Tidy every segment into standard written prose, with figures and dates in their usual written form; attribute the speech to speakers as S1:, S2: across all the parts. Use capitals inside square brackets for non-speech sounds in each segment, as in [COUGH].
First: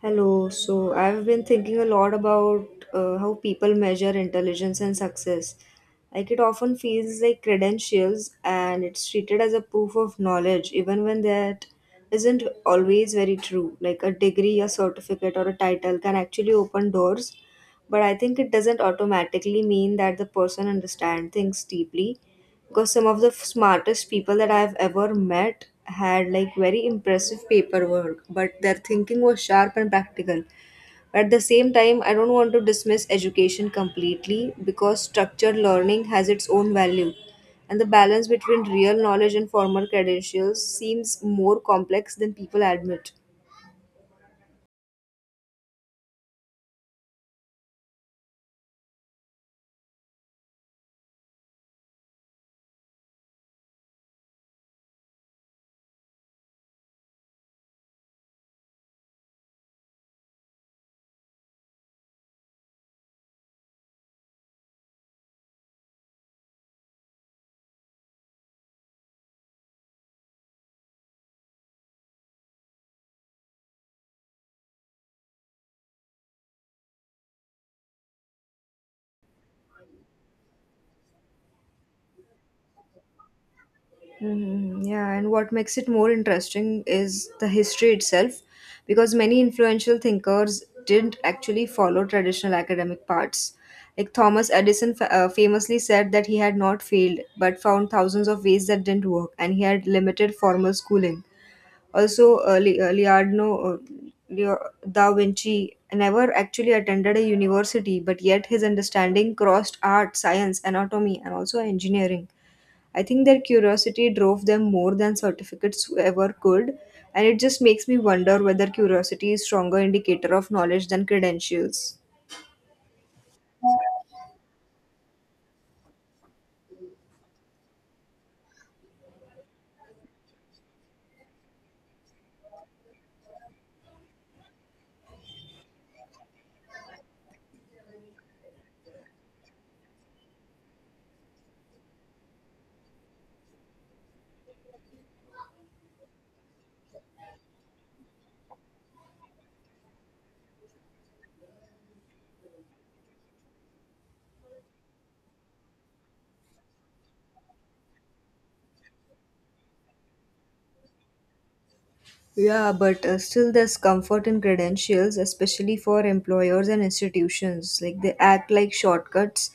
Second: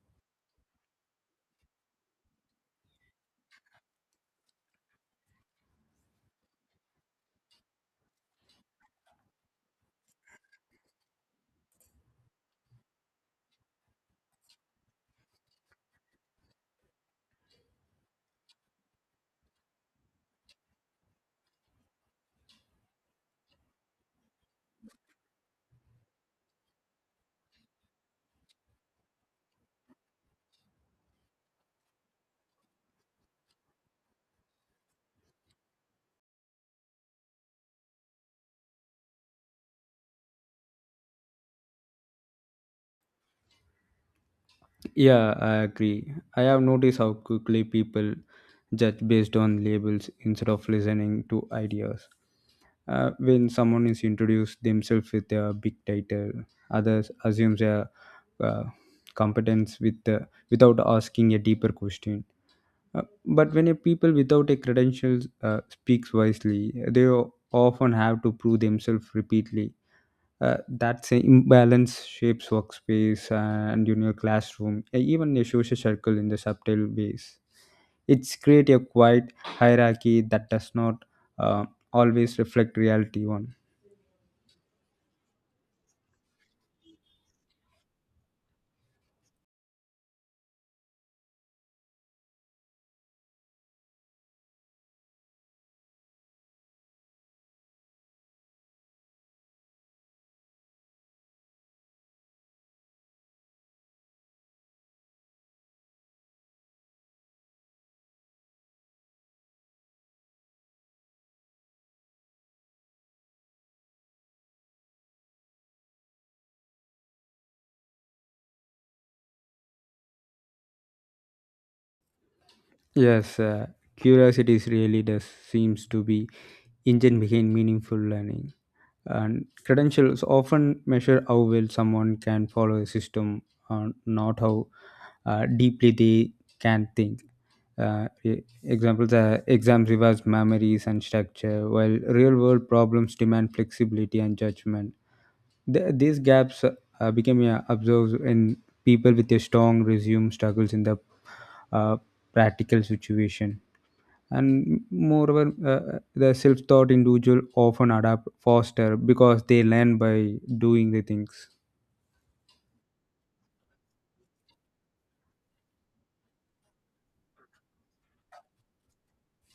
S1: Hello. So I've been thinking a lot about how people measure intelligence and success. Like it often feels like credentials and it's treated as a proof of knowledge, even when that isn't always very true. Like a degree, a certificate, or a title can actually open doors, but I think it doesn't automatically mean that the person understands things deeply because some of the smartest people that I've ever met had like very impressive paperwork, but their thinking was sharp and practical. But at the same time, I don't want to dismiss education completely because structured learning has its own value. And the balance between real knowledge and formal credentials seems more complex than people admit.
S2: Yeah, I agree. I have noticed how quickly people judge based on labels instead of listening to ideas. When someone is introduced themselves with a big title, others assume their uh, competence with the, without asking a deeper question. But when a people without a credentials speaks wisely, they often have to prove themselves repeatedly. That same imbalance shapes workspace and in your classroom even your social circle in the subtle ways. It's create a quiet hierarchy that does not uh, always reflect reality one.
S1: Hmm. Yeah, and what makes it more interesting is the history itself, because many influential thinkers didn't actually follow traditional academic paths. Like Thomas Edison famously said that he had not failed, but found thousands of ways that didn't work, and he had limited formal schooling. Also, Leonardo da Vinci never actually attended a university, but yet his understanding crossed art, science, anatomy, and also engineering. I think their curiosity drove them more than certificates ever could, and it just makes me wonder whether curiosity is stronger indicator of knowledge than credentials.
S2: Yes, curiosity is really does seems to be engine behind meaningful learning, and credentials often measure how well someone can follow a system or not how deeply they can think. Examples are exams reverse memories and structure, while real world problems demand flexibility and judgment. These gaps became observed in people with a strong resume struggles in the uh, practical situation. And moreover, the self-taught individual often adapt faster because they learn by doing the things.
S1: Yeah, but still there's comfort in credentials, especially for employers and institutions. Like they act like shortcuts,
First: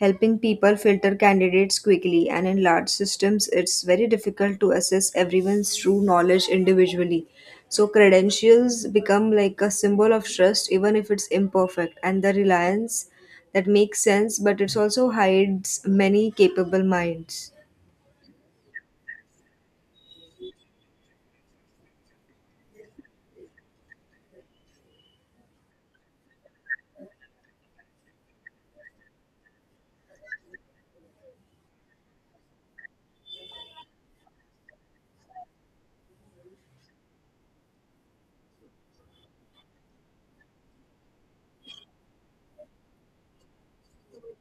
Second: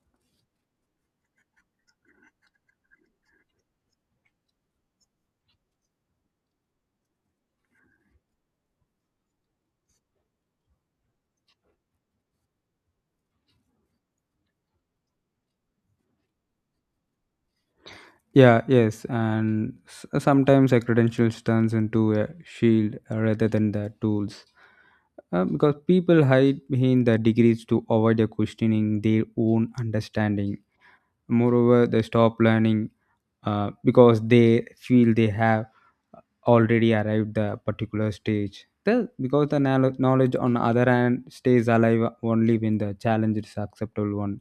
S1: helping people filter candidates quickly. And in large systems, it's very difficult to assess everyone's true knowledge individually. So credentials become like a symbol of trust, even if it's imperfect. And the reliance that makes sense, but it also hides many capable minds.
S2: Yeah, yes, and sometimes a credentials turns into a shield rather than the tools, because people hide behind the degrees to avoid the questioning their own understanding. Moreover, they stop learning because they feel they have already arrived the particular stage the, because the knowledge on other hand stays alive only when the challenge is acceptable one.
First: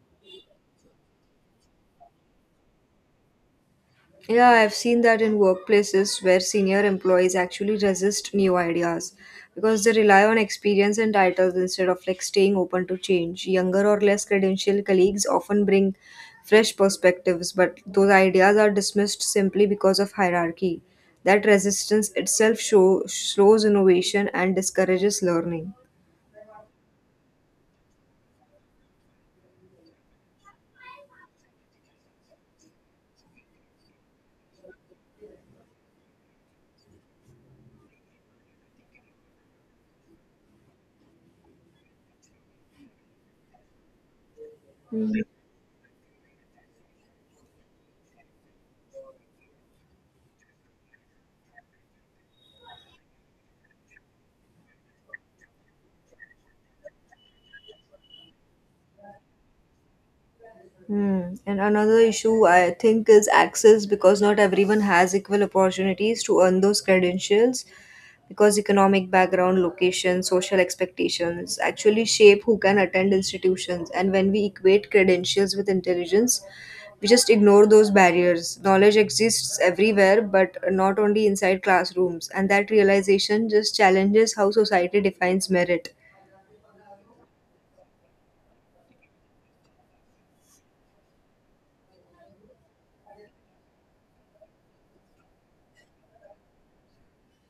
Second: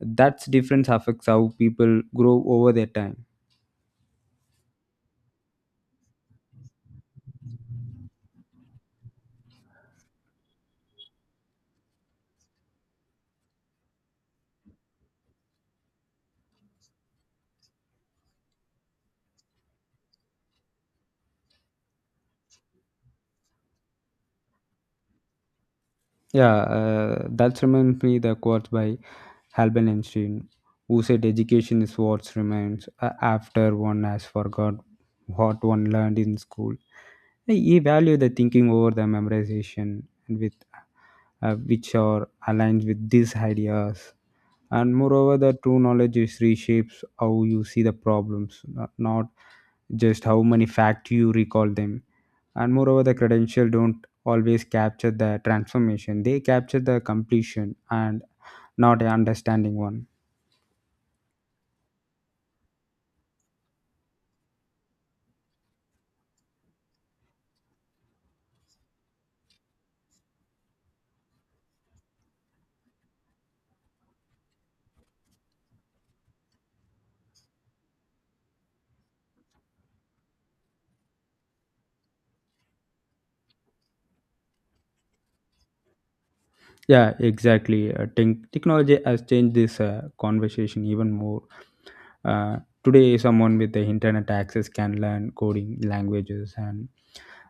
S2: That's difference affects how people grow over their time.
S1: Yeah, I've seen that in workplaces where senior employees actually resist new ideas because they rely on experience and titles instead of like staying open to change. Younger or less credentialed colleagues often bring fresh perspectives, but those ideas are dismissed simply because of hierarchy. That resistance itself slows innovation and discourages learning.
S2: Yeah, that reminds me the quote by Albert Einstein, who said education is what remains after one has forgot what one learned in school. He valued the thinking over the memorization, and with which are aligned with these ideas. And moreover, the true knowledge is reshapes how you see the problems, not just how many facts you recall them. And moreover, the credential don't always capture the transformation; they capture the completion and not a understanding one.
S1: Hmm. And another issue I think is access because not everyone has equal opportunities to earn those credentials because economic background, location, social expectations actually shape who can attend institutions. And when we equate credentials with intelligence, we just ignore those barriers. Knowledge exists everywhere, but not only inside classrooms. And that realization just challenges how society defines merit.
S2: Yeah, exactly. Technology has changed this conversation even more. Uh, Today, someone with the internet access can learn coding languages and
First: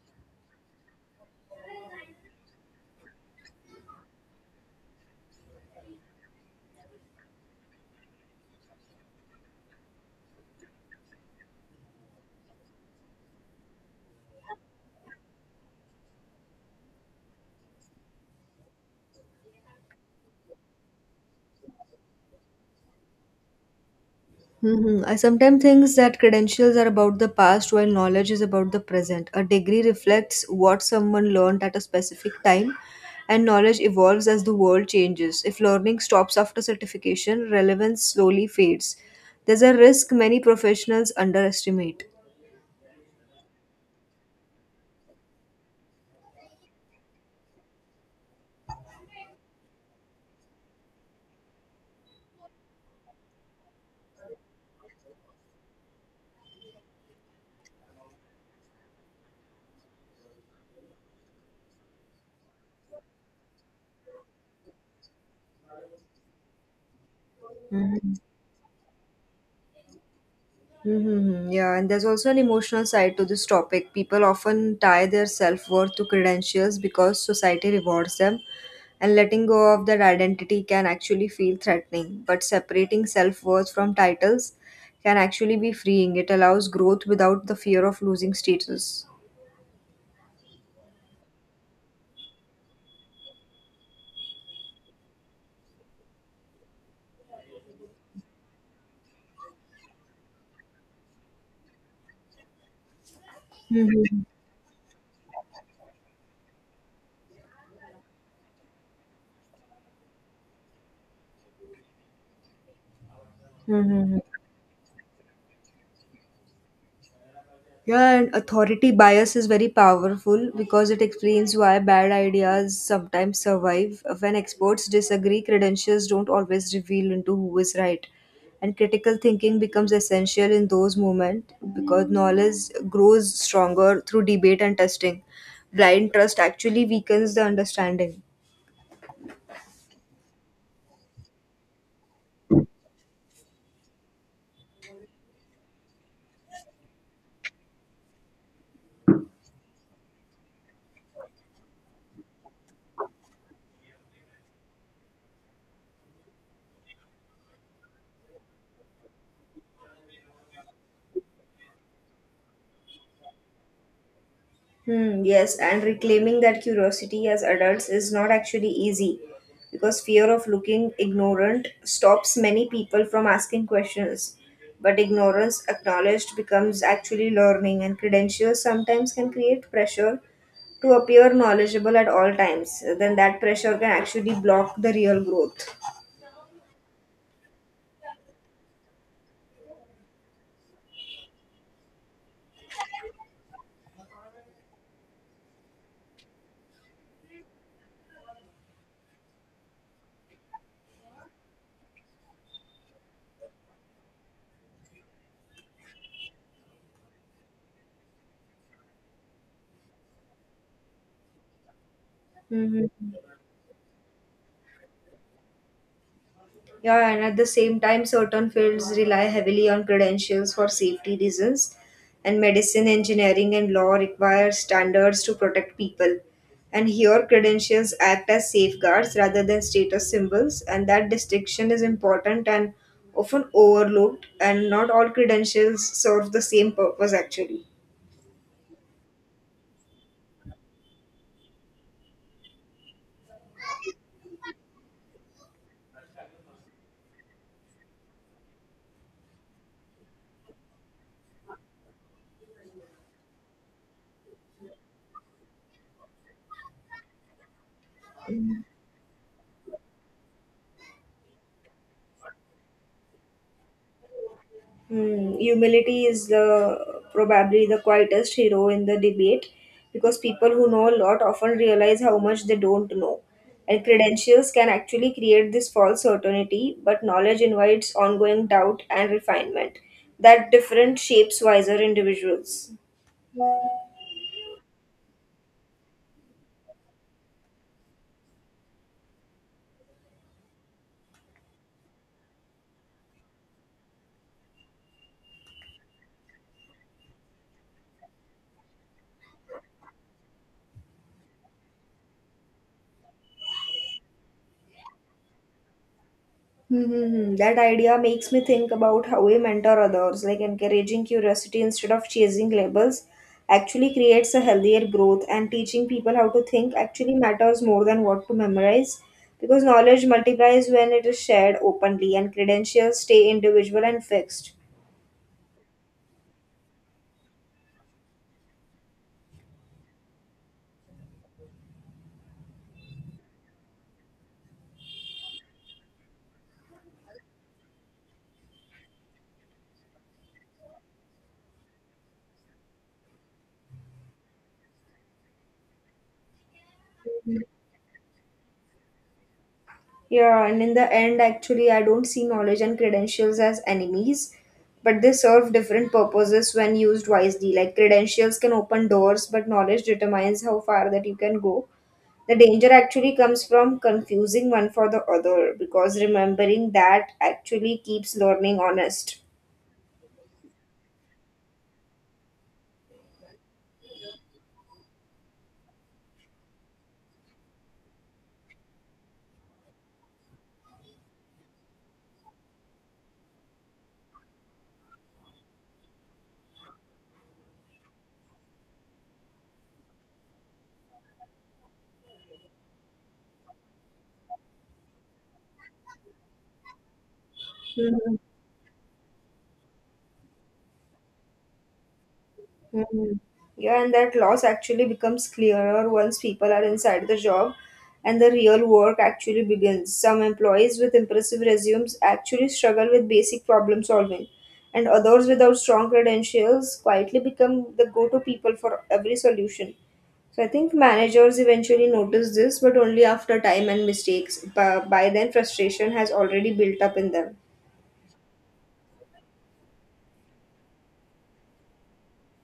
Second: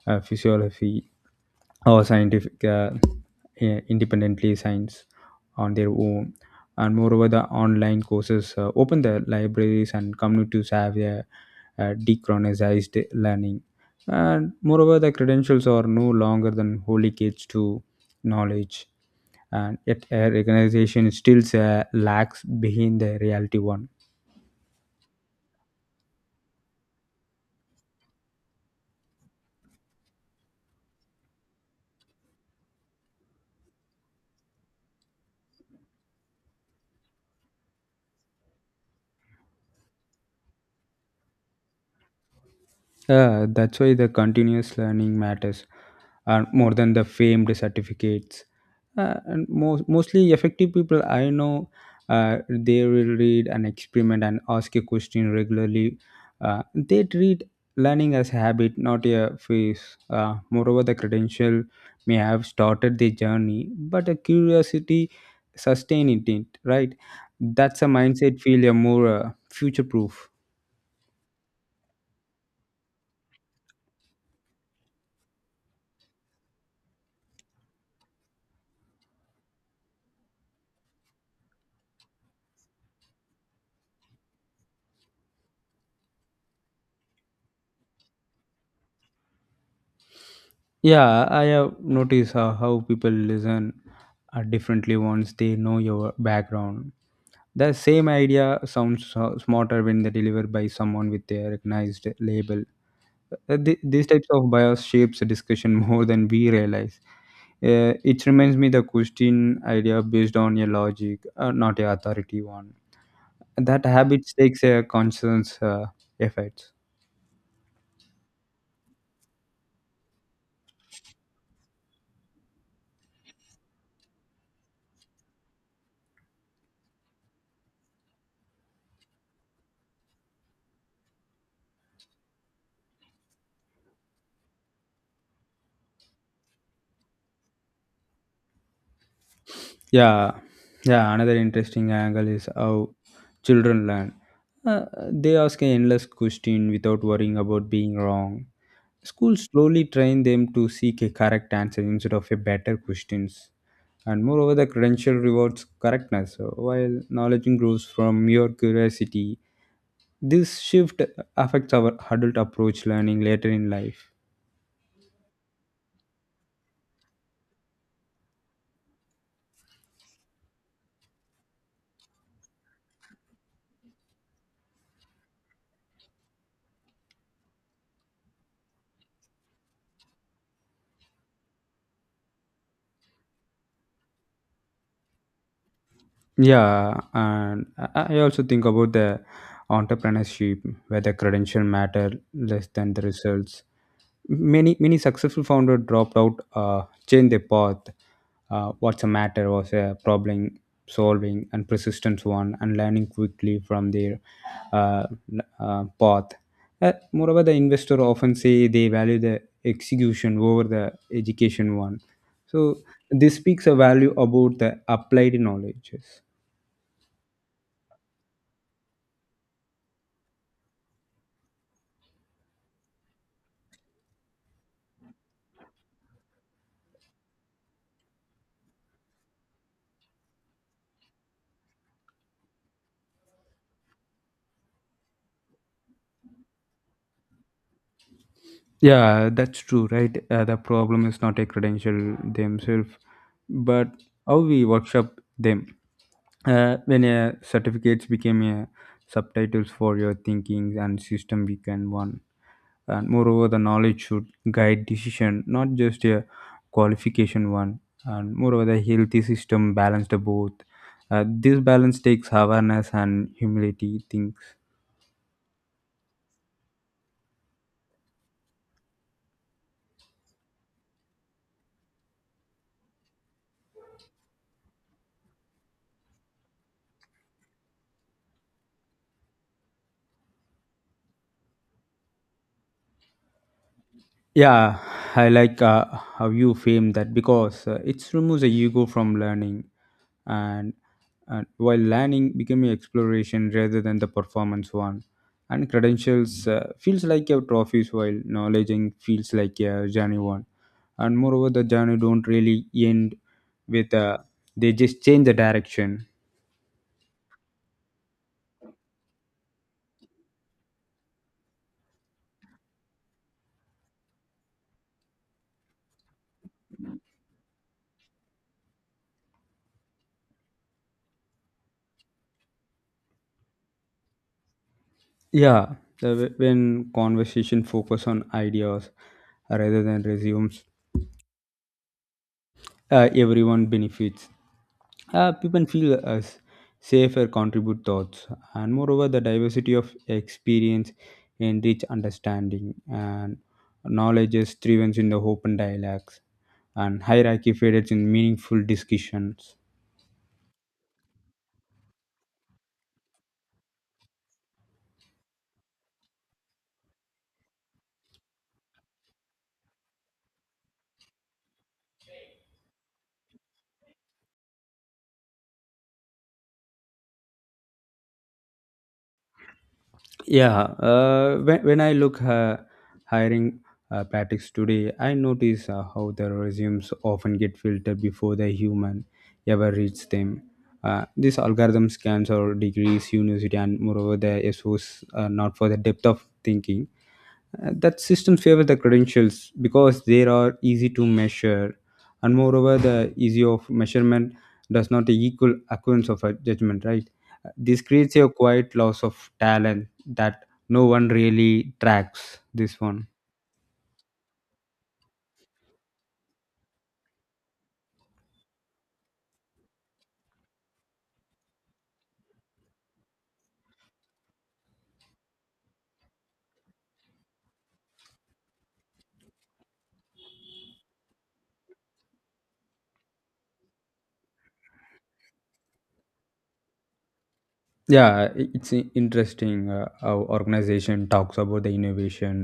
S2: physiology or scientific independently science on their own. And moreover, the online courses open the libraries and communities have a, dechronized learning. And moreover, the credentials are no longer than holy gates to knowledge, and yet a recognition stills lacks behind the reality one.
S1: Hmm. I sometimes think that credentials are about the past while knowledge is about the present. A degree reflects what someone learned at a specific time, and knowledge evolves as the world changes. If learning stops after certification, relevance slowly fades. There's a risk many professionals underestimate.
S2: Yeah, that's why the continuous learning matters and more than the famed certificates. And most mostly effective people I know, they will read and experiment and ask a question regularly. They treat learning as habit, not a phase. Moreover, the credential may have started the journey, but a curiosity sustain it, right? That's a
S1: Mhm.
S2: mindset feel a more future proof.
S1: Mm-hmm. Yeah, and there's also an emotional side to this topic. People often tie their self worth to credentials because society rewards them, and letting go of that identity can actually feel threatening. But separating self worth from titles can actually be freeing. It allows growth without the fear of losing status.
S2: Yeah, I have noticed how people listen differently once they know your background. The same idea sounds smarter when they delivered by someone with a recognized label. These
S1: Mm-hmm.
S2: types of bias shapes the discussion [LAUGHS] more than we realize. It reminds me the question idea based on your logic, not your authority one. That
S1: Mm-hmm.
S2: habit takes a conscious effort.
S1: Yeah, and authority bias is very powerful because it explains why bad ideas sometimes survive. When experts disagree, credentials don't always reveal into who is right. And critical thinking becomes essential in those moments because knowledge grows stronger through debate and testing. Blind trust actually weakens the understanding.
S2: Yeah, yeah. Another interesting angle is how children learn. Uh, they ask an endless question without worrying about being wrong. Schools slowly train them to seek a correct answer instead of a better questions. And moreover, the credential rewards correctness, while knowledge grows from mere curiosity. This shift affects our adult approach learning later in life.
S1: Hmm, yes, and reclaiming that curiosity as adults is not actually easy because fear of looking ignorant stops many people from asking questions. But ignorance acknowledged becomes actually learning, and credentials sometimes can create pressure to appear knowledgeable at all times. Then that pressure can actually block the real growth.
S2: Yeah, and I also think about the entrepreneurship where the credential matter less than the results. Many successful founder dropped out, changed their path. What's the matter was a problem solving and persistence one, and learning quickly from their uh, path. Moreover, the investor often say they value the execution over the education one, so
S1: Mhm.
S2: this speaks a value about the applied knowledge.
S1: Yeah, and at the same time, certain fields rely heavily on credentials for safety reasons, and medicine, engineering, and law require standards to protect people. And here, credentials act as safeguards rather than status symbols, and that distinction is important and often overlooked, and not all credentials serve the same purpose actually.
S2: Yeah, that's true, right? The problem is not a credential themselves, but how we workshop them. When certificates became subtitles for your thinking and system became one. And moreover, the knowledge should guide decision, not just a qualification one. And moreover, the healthy system balanced both. This balance takes awareness and humility things.
S1: Hmm, humility is the probably the quietest hero in the debate because people who know a lot often realize how much they don't know. And credentials can actually create this false certainty, but knowledge invites ongoing doubt and refinement that different shapes wiser individuals.
S2: Yeah, I like how you frame that because it removes the ego from learning, and, and while learning becoming exploration rather than the performance one, and credentials feels like a trophies, while knowledge and feels like a journey one, and moreover the journey don't really end with they just change the direction.
S1: Hmm, that idea makes me think about how we mentor others, like encouraging curiosity instead of chasing labels actually creates a healthier growth and teaching people how to think actually matters more than what to memorize because knowledge multiplies when it is shared openly and credentials stay individual and fixed.
S2: Yeah, the, when conversation focus on ideas rather than resumes, everyone benefits. People feel safer contribute thoughts, and moreover the diversity of experience enrich understanding, and knowledge is thrives in the open dialogues, and hierarchy fades in meaningful discussions.
S1: Yeah, and in the end, actually, I don't see knowledge and credentials as enemies, but they serve different purposes when used wisely. Like credentials can open doors, but knowledge determines how far that you can go. The danger actually comes from confusing one for the other because remembering that actually keeps learning honest.
S2: Yeah, when I look hiring practice today, I notice how the resumes often get filtered before the human ever reads them. This algorithm scans or degrees, university, and moreover, the SOs not for the depth of thinking. That system favors the credentials because they are easy to measure, and moreover the easy of measurement does not equal occurrence of a judgment, right? This creates
S1: Mhm.
S2: a quiet loss of talent that no one really tracks this one.
S1: Mm. Yeah, and that loss actually becomes clearer once people are inside the job and the real work actually begins. Some employees with impressive resumes actually struggle with basic problem solving, and others without strong credentials quietly become the go to people for every solution. So I think managers eventually notice this, but only after time and mistakes. By then, frustration has already built up in them.
S2: Yeah, it's interesting how organization talks about the innovation,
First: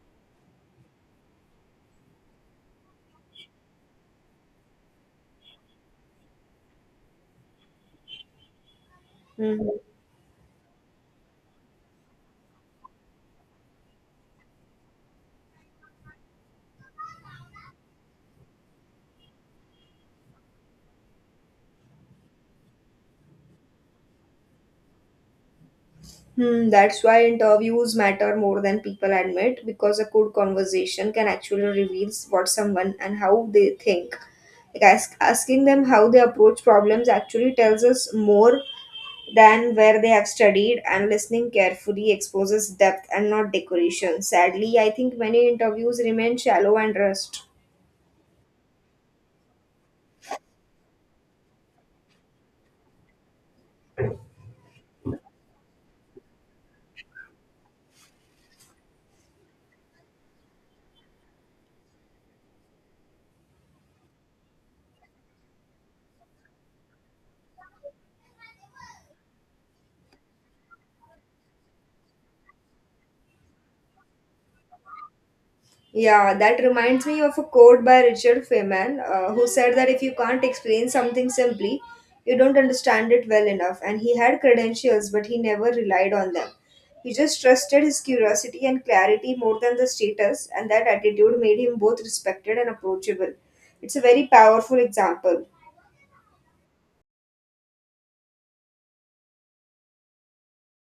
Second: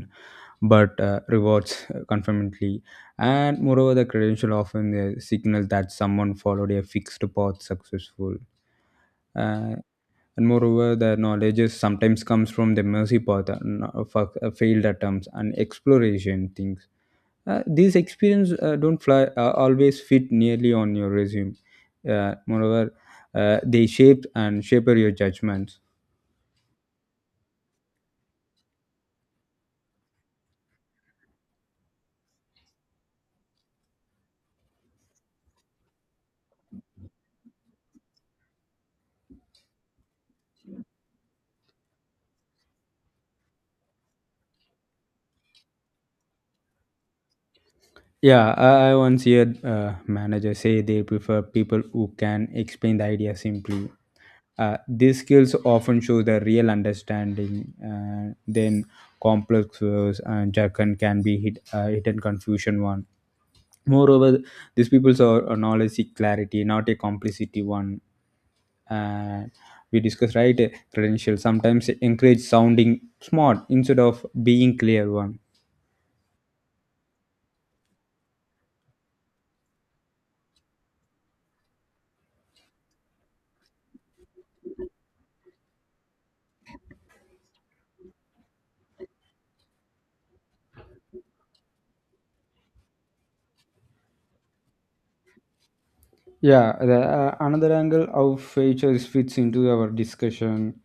S2: but rewards [LAUGHS] conformantly. And moreover, the credential often signals that someone followed a fixed path successful.
S1: Hmm.
S2: Uh, and moreover, the knowledge is sometimes comes from the mercy path, failed attempts, and exploration things. These experience don't fly, always fit nearly on your resume. Moreover, they shape your judgments.
S1: Hmm, that's why interviews matter more than people admit because a good conversation can actually reveal what someone and how they think. Like asking them how they approach problems actually tells us more than where they have studied, and listening carefully exposes depth and not decoration. Sadly, I think many interviews remain shallow and rushed.
S2: Yeah, I once heard a manager say they prefer people who can explain the idea simply. These skills often show the real understanding. Then complex words and jargon can be hit, hidden confusion one. Moreover, these people are a knowledge seek clarity, not a complicity one. And we discuss right credentials sometimes encourage sounding smart instead of being clear one.
S1: Yeah, that reminds me of a quote by Richard Feynman, who said that if you can't explain something simply, you don't understand it well enough. And he had credentials, but he never relied on them. He just trusted his curiosity and clarity more than the status, and that attitude made him both respected and approachable. It's a very powerful example.
S2: Yeah, the, another angle of features fits into our discussion,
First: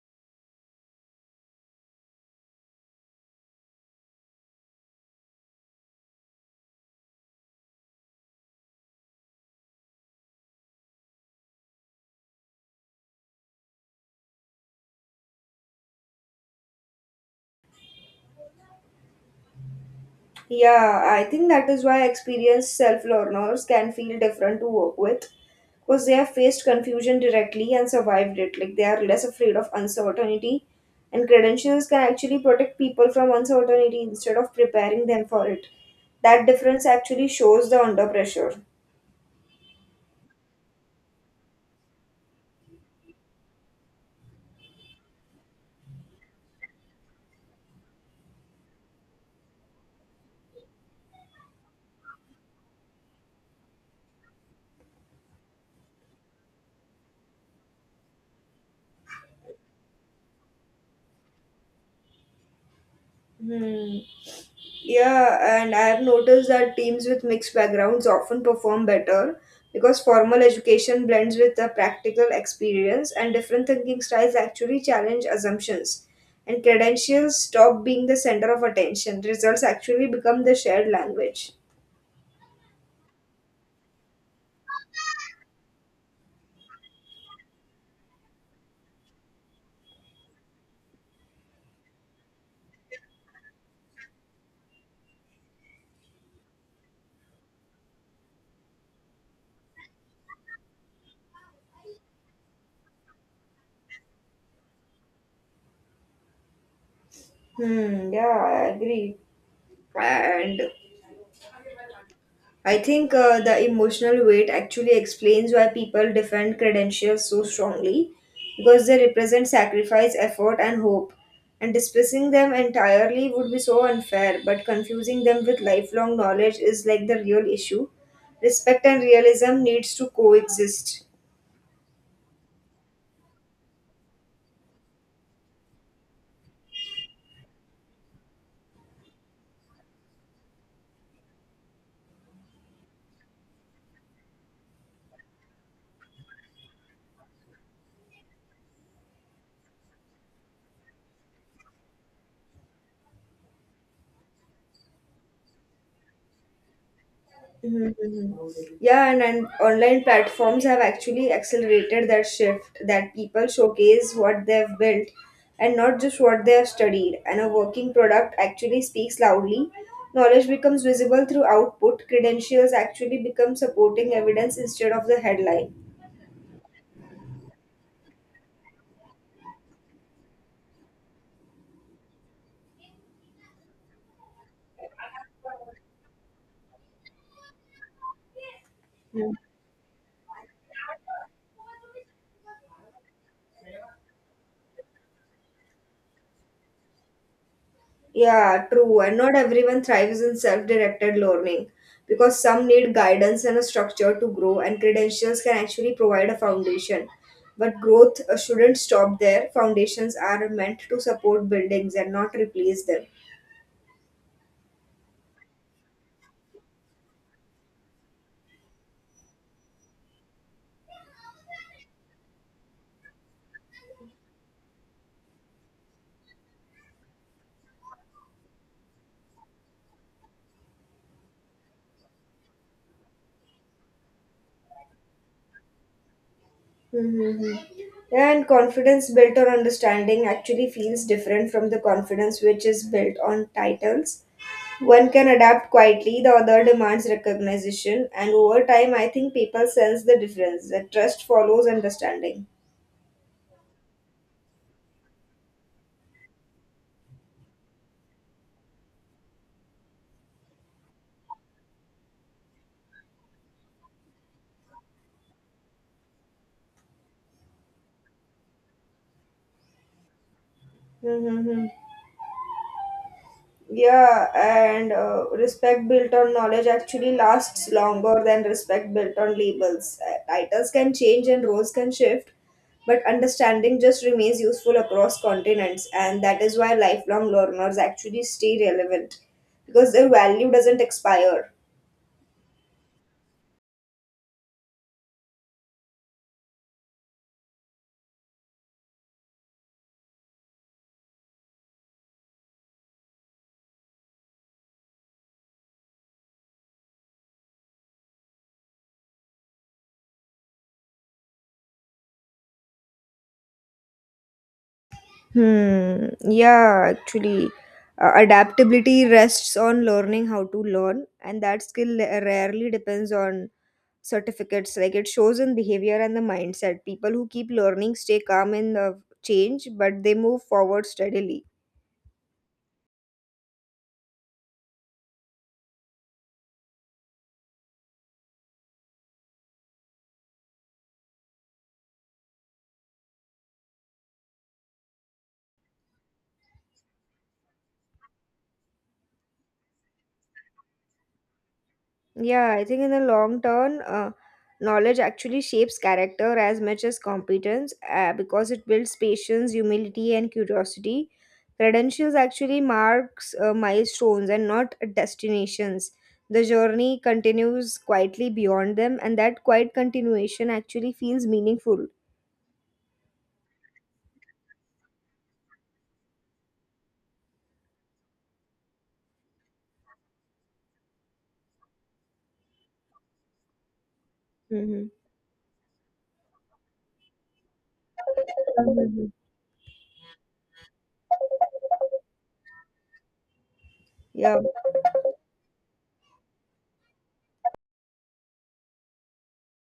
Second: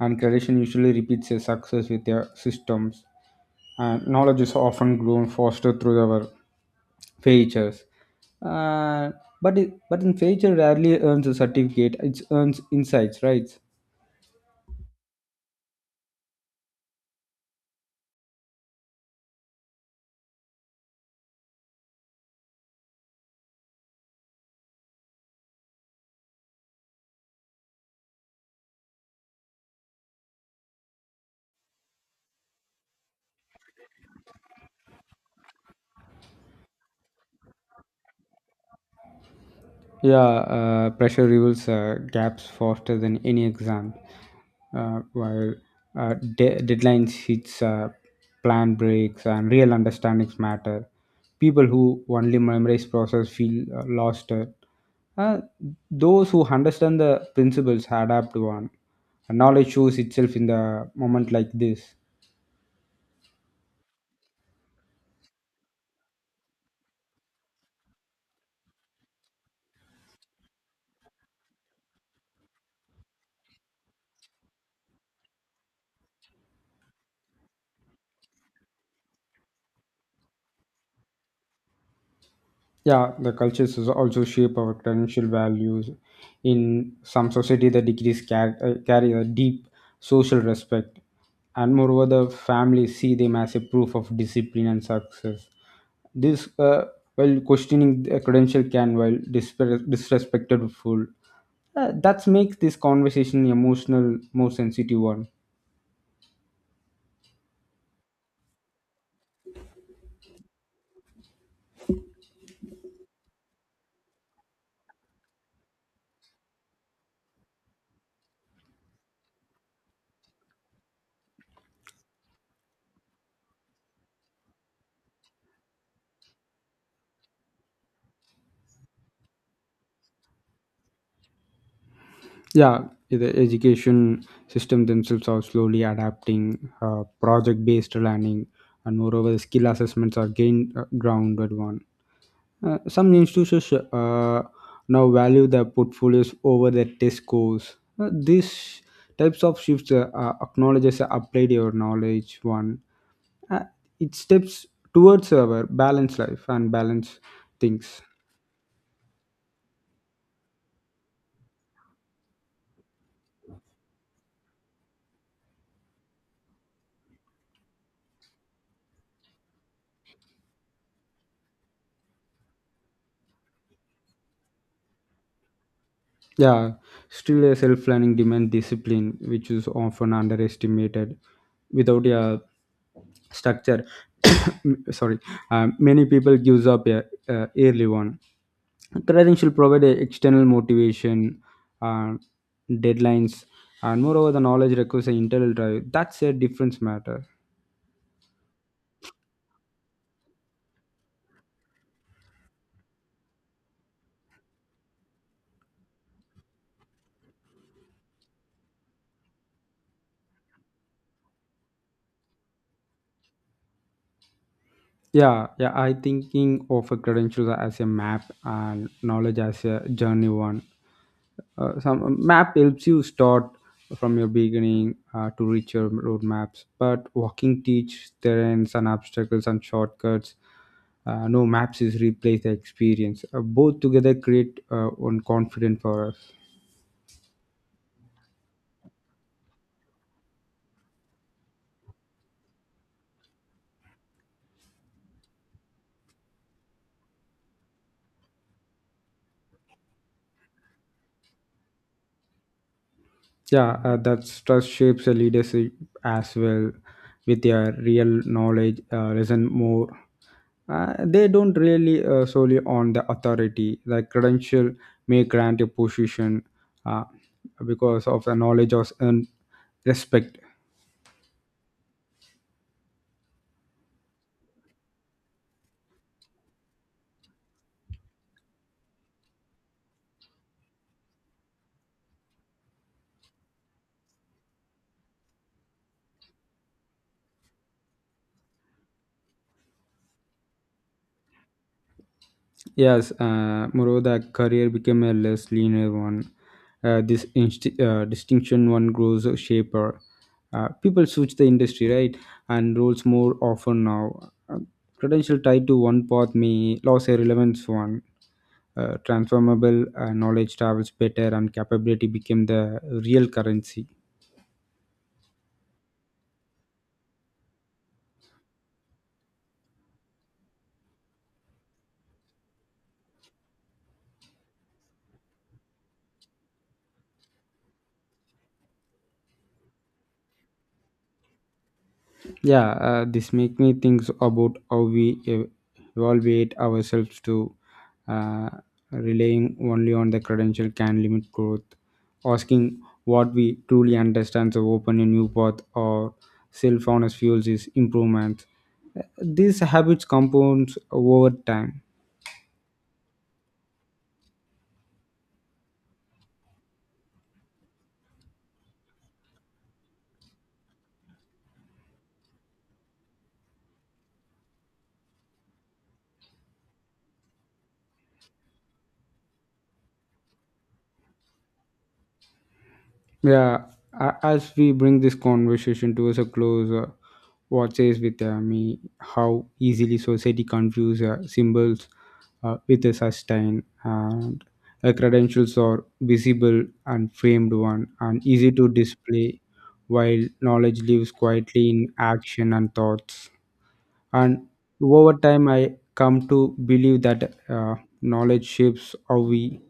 S2: and creation usually repeats a success with their systems, and knowledge is often grown faster through our features. Uh, but in feature rarely earns a certificate; it earns insights, right?
S1: Yeah, I think that is why experienced self learners can feel different to work with because they have faced confusion directly and survived it. Like they are less afraid of uncertainty, and credentials can actually protect people from uncertainty instead of preparing them for it. That difference actually shows the under pressure.
S2: Yeah, pressure reveals gaps faster than any exam, while deadlines hits, plan breaks and real understandings matter. People who only memorize process feel lost. Uh, those who understand the principles adapt one. And knowledge shows itself in the moment like this.
S1: Hmm. Yeah, and I have noticed that teams with mixed backgrounds often perform better because formal education blends with the practical experience, and different thinking styles actually challenge assumptions. And credentials stop being the center of attention. Results actually become the shared language.
S2: Yeah, the cultures is also shape our credential values. In some society, the degrees carry a deep social respect, and moreover, the family see them as a proof of discipline and success. This, while questioning the credential, can while disrespected fool. That makes this conversation emotional, more sensitive one.
S1: Hmm, yeah, I agree. And I think the emotional weight actually explains why people defend credentials so strongly because they represent sacrifice, effort, and hope. And dismissing them entirely would be so unfair, but confusing them with lifelong knowledge is like the real issue. Respect and realism needs to coexist.
S2: Yeah, the education system themselves are slowly adapting project based learning, and moreover skill assessments are gained grounded one. Some institutions now value the portfolios over the test scores. These types of shifts acknowledges applied your knowledge one. uh, it steps towards our balanced life and balanced
S1: Mhm.
S2: things.
S1: Mhm. Yeah, and online platforms have actually accelerated that shift that people showcase what they've built and not just what they have studied. And a working product actually speaks loudly. Knowledge becomes visible through output. Credentials actually become supporting evidence instead of the headline.
S2: Yeah, still a self planning demand discipline, which is often underestimated. Without a structure, [COUGHS] sorry, many people gives up a early on. Training should provide a external motivation, uh, deadlines, and moreover, the knowledge requires an internal drive. That's a difference matter.
S1: Yeah, true. And not everyone thrives in self directed learning because some need guidance and a structure to grow, and credentials can actually provide a foundation. But growth shouldn't stop there. Foundations are meant to support buildings and not replace them.
S2: Yeah. I thinking of a credentials as a map and knowledge as a journey one. Some map helps you start from your beginning to reach your roadmaps, but walking teach terrains and obstacles and shortcuts. No maps is replace the experience. Both together create one confident for us.
S1: Mm-hmm. And confidence built on understanding actually feels different from the confidence which is built on titles. One can adapt quietly, the other demands recognition, and over time, I think people sense the difference that trust follows understanding.
S2: Yeah, that trust shapes a leadership as well. With your real knowledge, listen more. They don't really solely on the authority. The credential may grant a position uh, because of the knowledge of and respect.
S1: Mm-hmm. Yeah, and respect built on knowledge actually lasts longer than respect built on labels. Titles can change and roles can shift, but understanding just remains useful across continents, and that is why lifelong learners actually stay relevant because their value doesn't expire.
S2: Yes, moreover the career became a less linear one. Distinction one grows a shaper. People switch the industry, right, and roles more often now. Uh, Credential tied to one path may lose a relevance one. Transformable knowledge travels better, and capability became the real currency.
S1: Hmm. Yeah, actually, adaptability rests on learning how to learn, and that skill rarely depends on certificates like it shows in behavior and the mindset. People who keep learning stay calm in the change but they move forward steadily.
S2: Yeah, this make me think about how we evaluate ourselves to uh, relying only on the credential can limit growth. Asking what we truly understand to open a new path or self-honest fuels is improvement. Uh, these habits compounds over time.
S1: Yeah, I think in the long term, knowledge actually shapes character as much as competence because it builds patience humility and curiosity. Credentials actually marks milestones and not destinations. The journey continues quietly beyond them and that quiet continuation actually feels meaningful.
S2: Yeah, as we bring this conversation towards a close, what says with me how easily society confuses symbols with a sustain and
S1: Mhm.
S2: credentials are visible and framed one and easy to display, while knowledge lives quietly in action and thoughts, and
S1: Yeah.
S2: over time I come to believe that knowledge shapes how we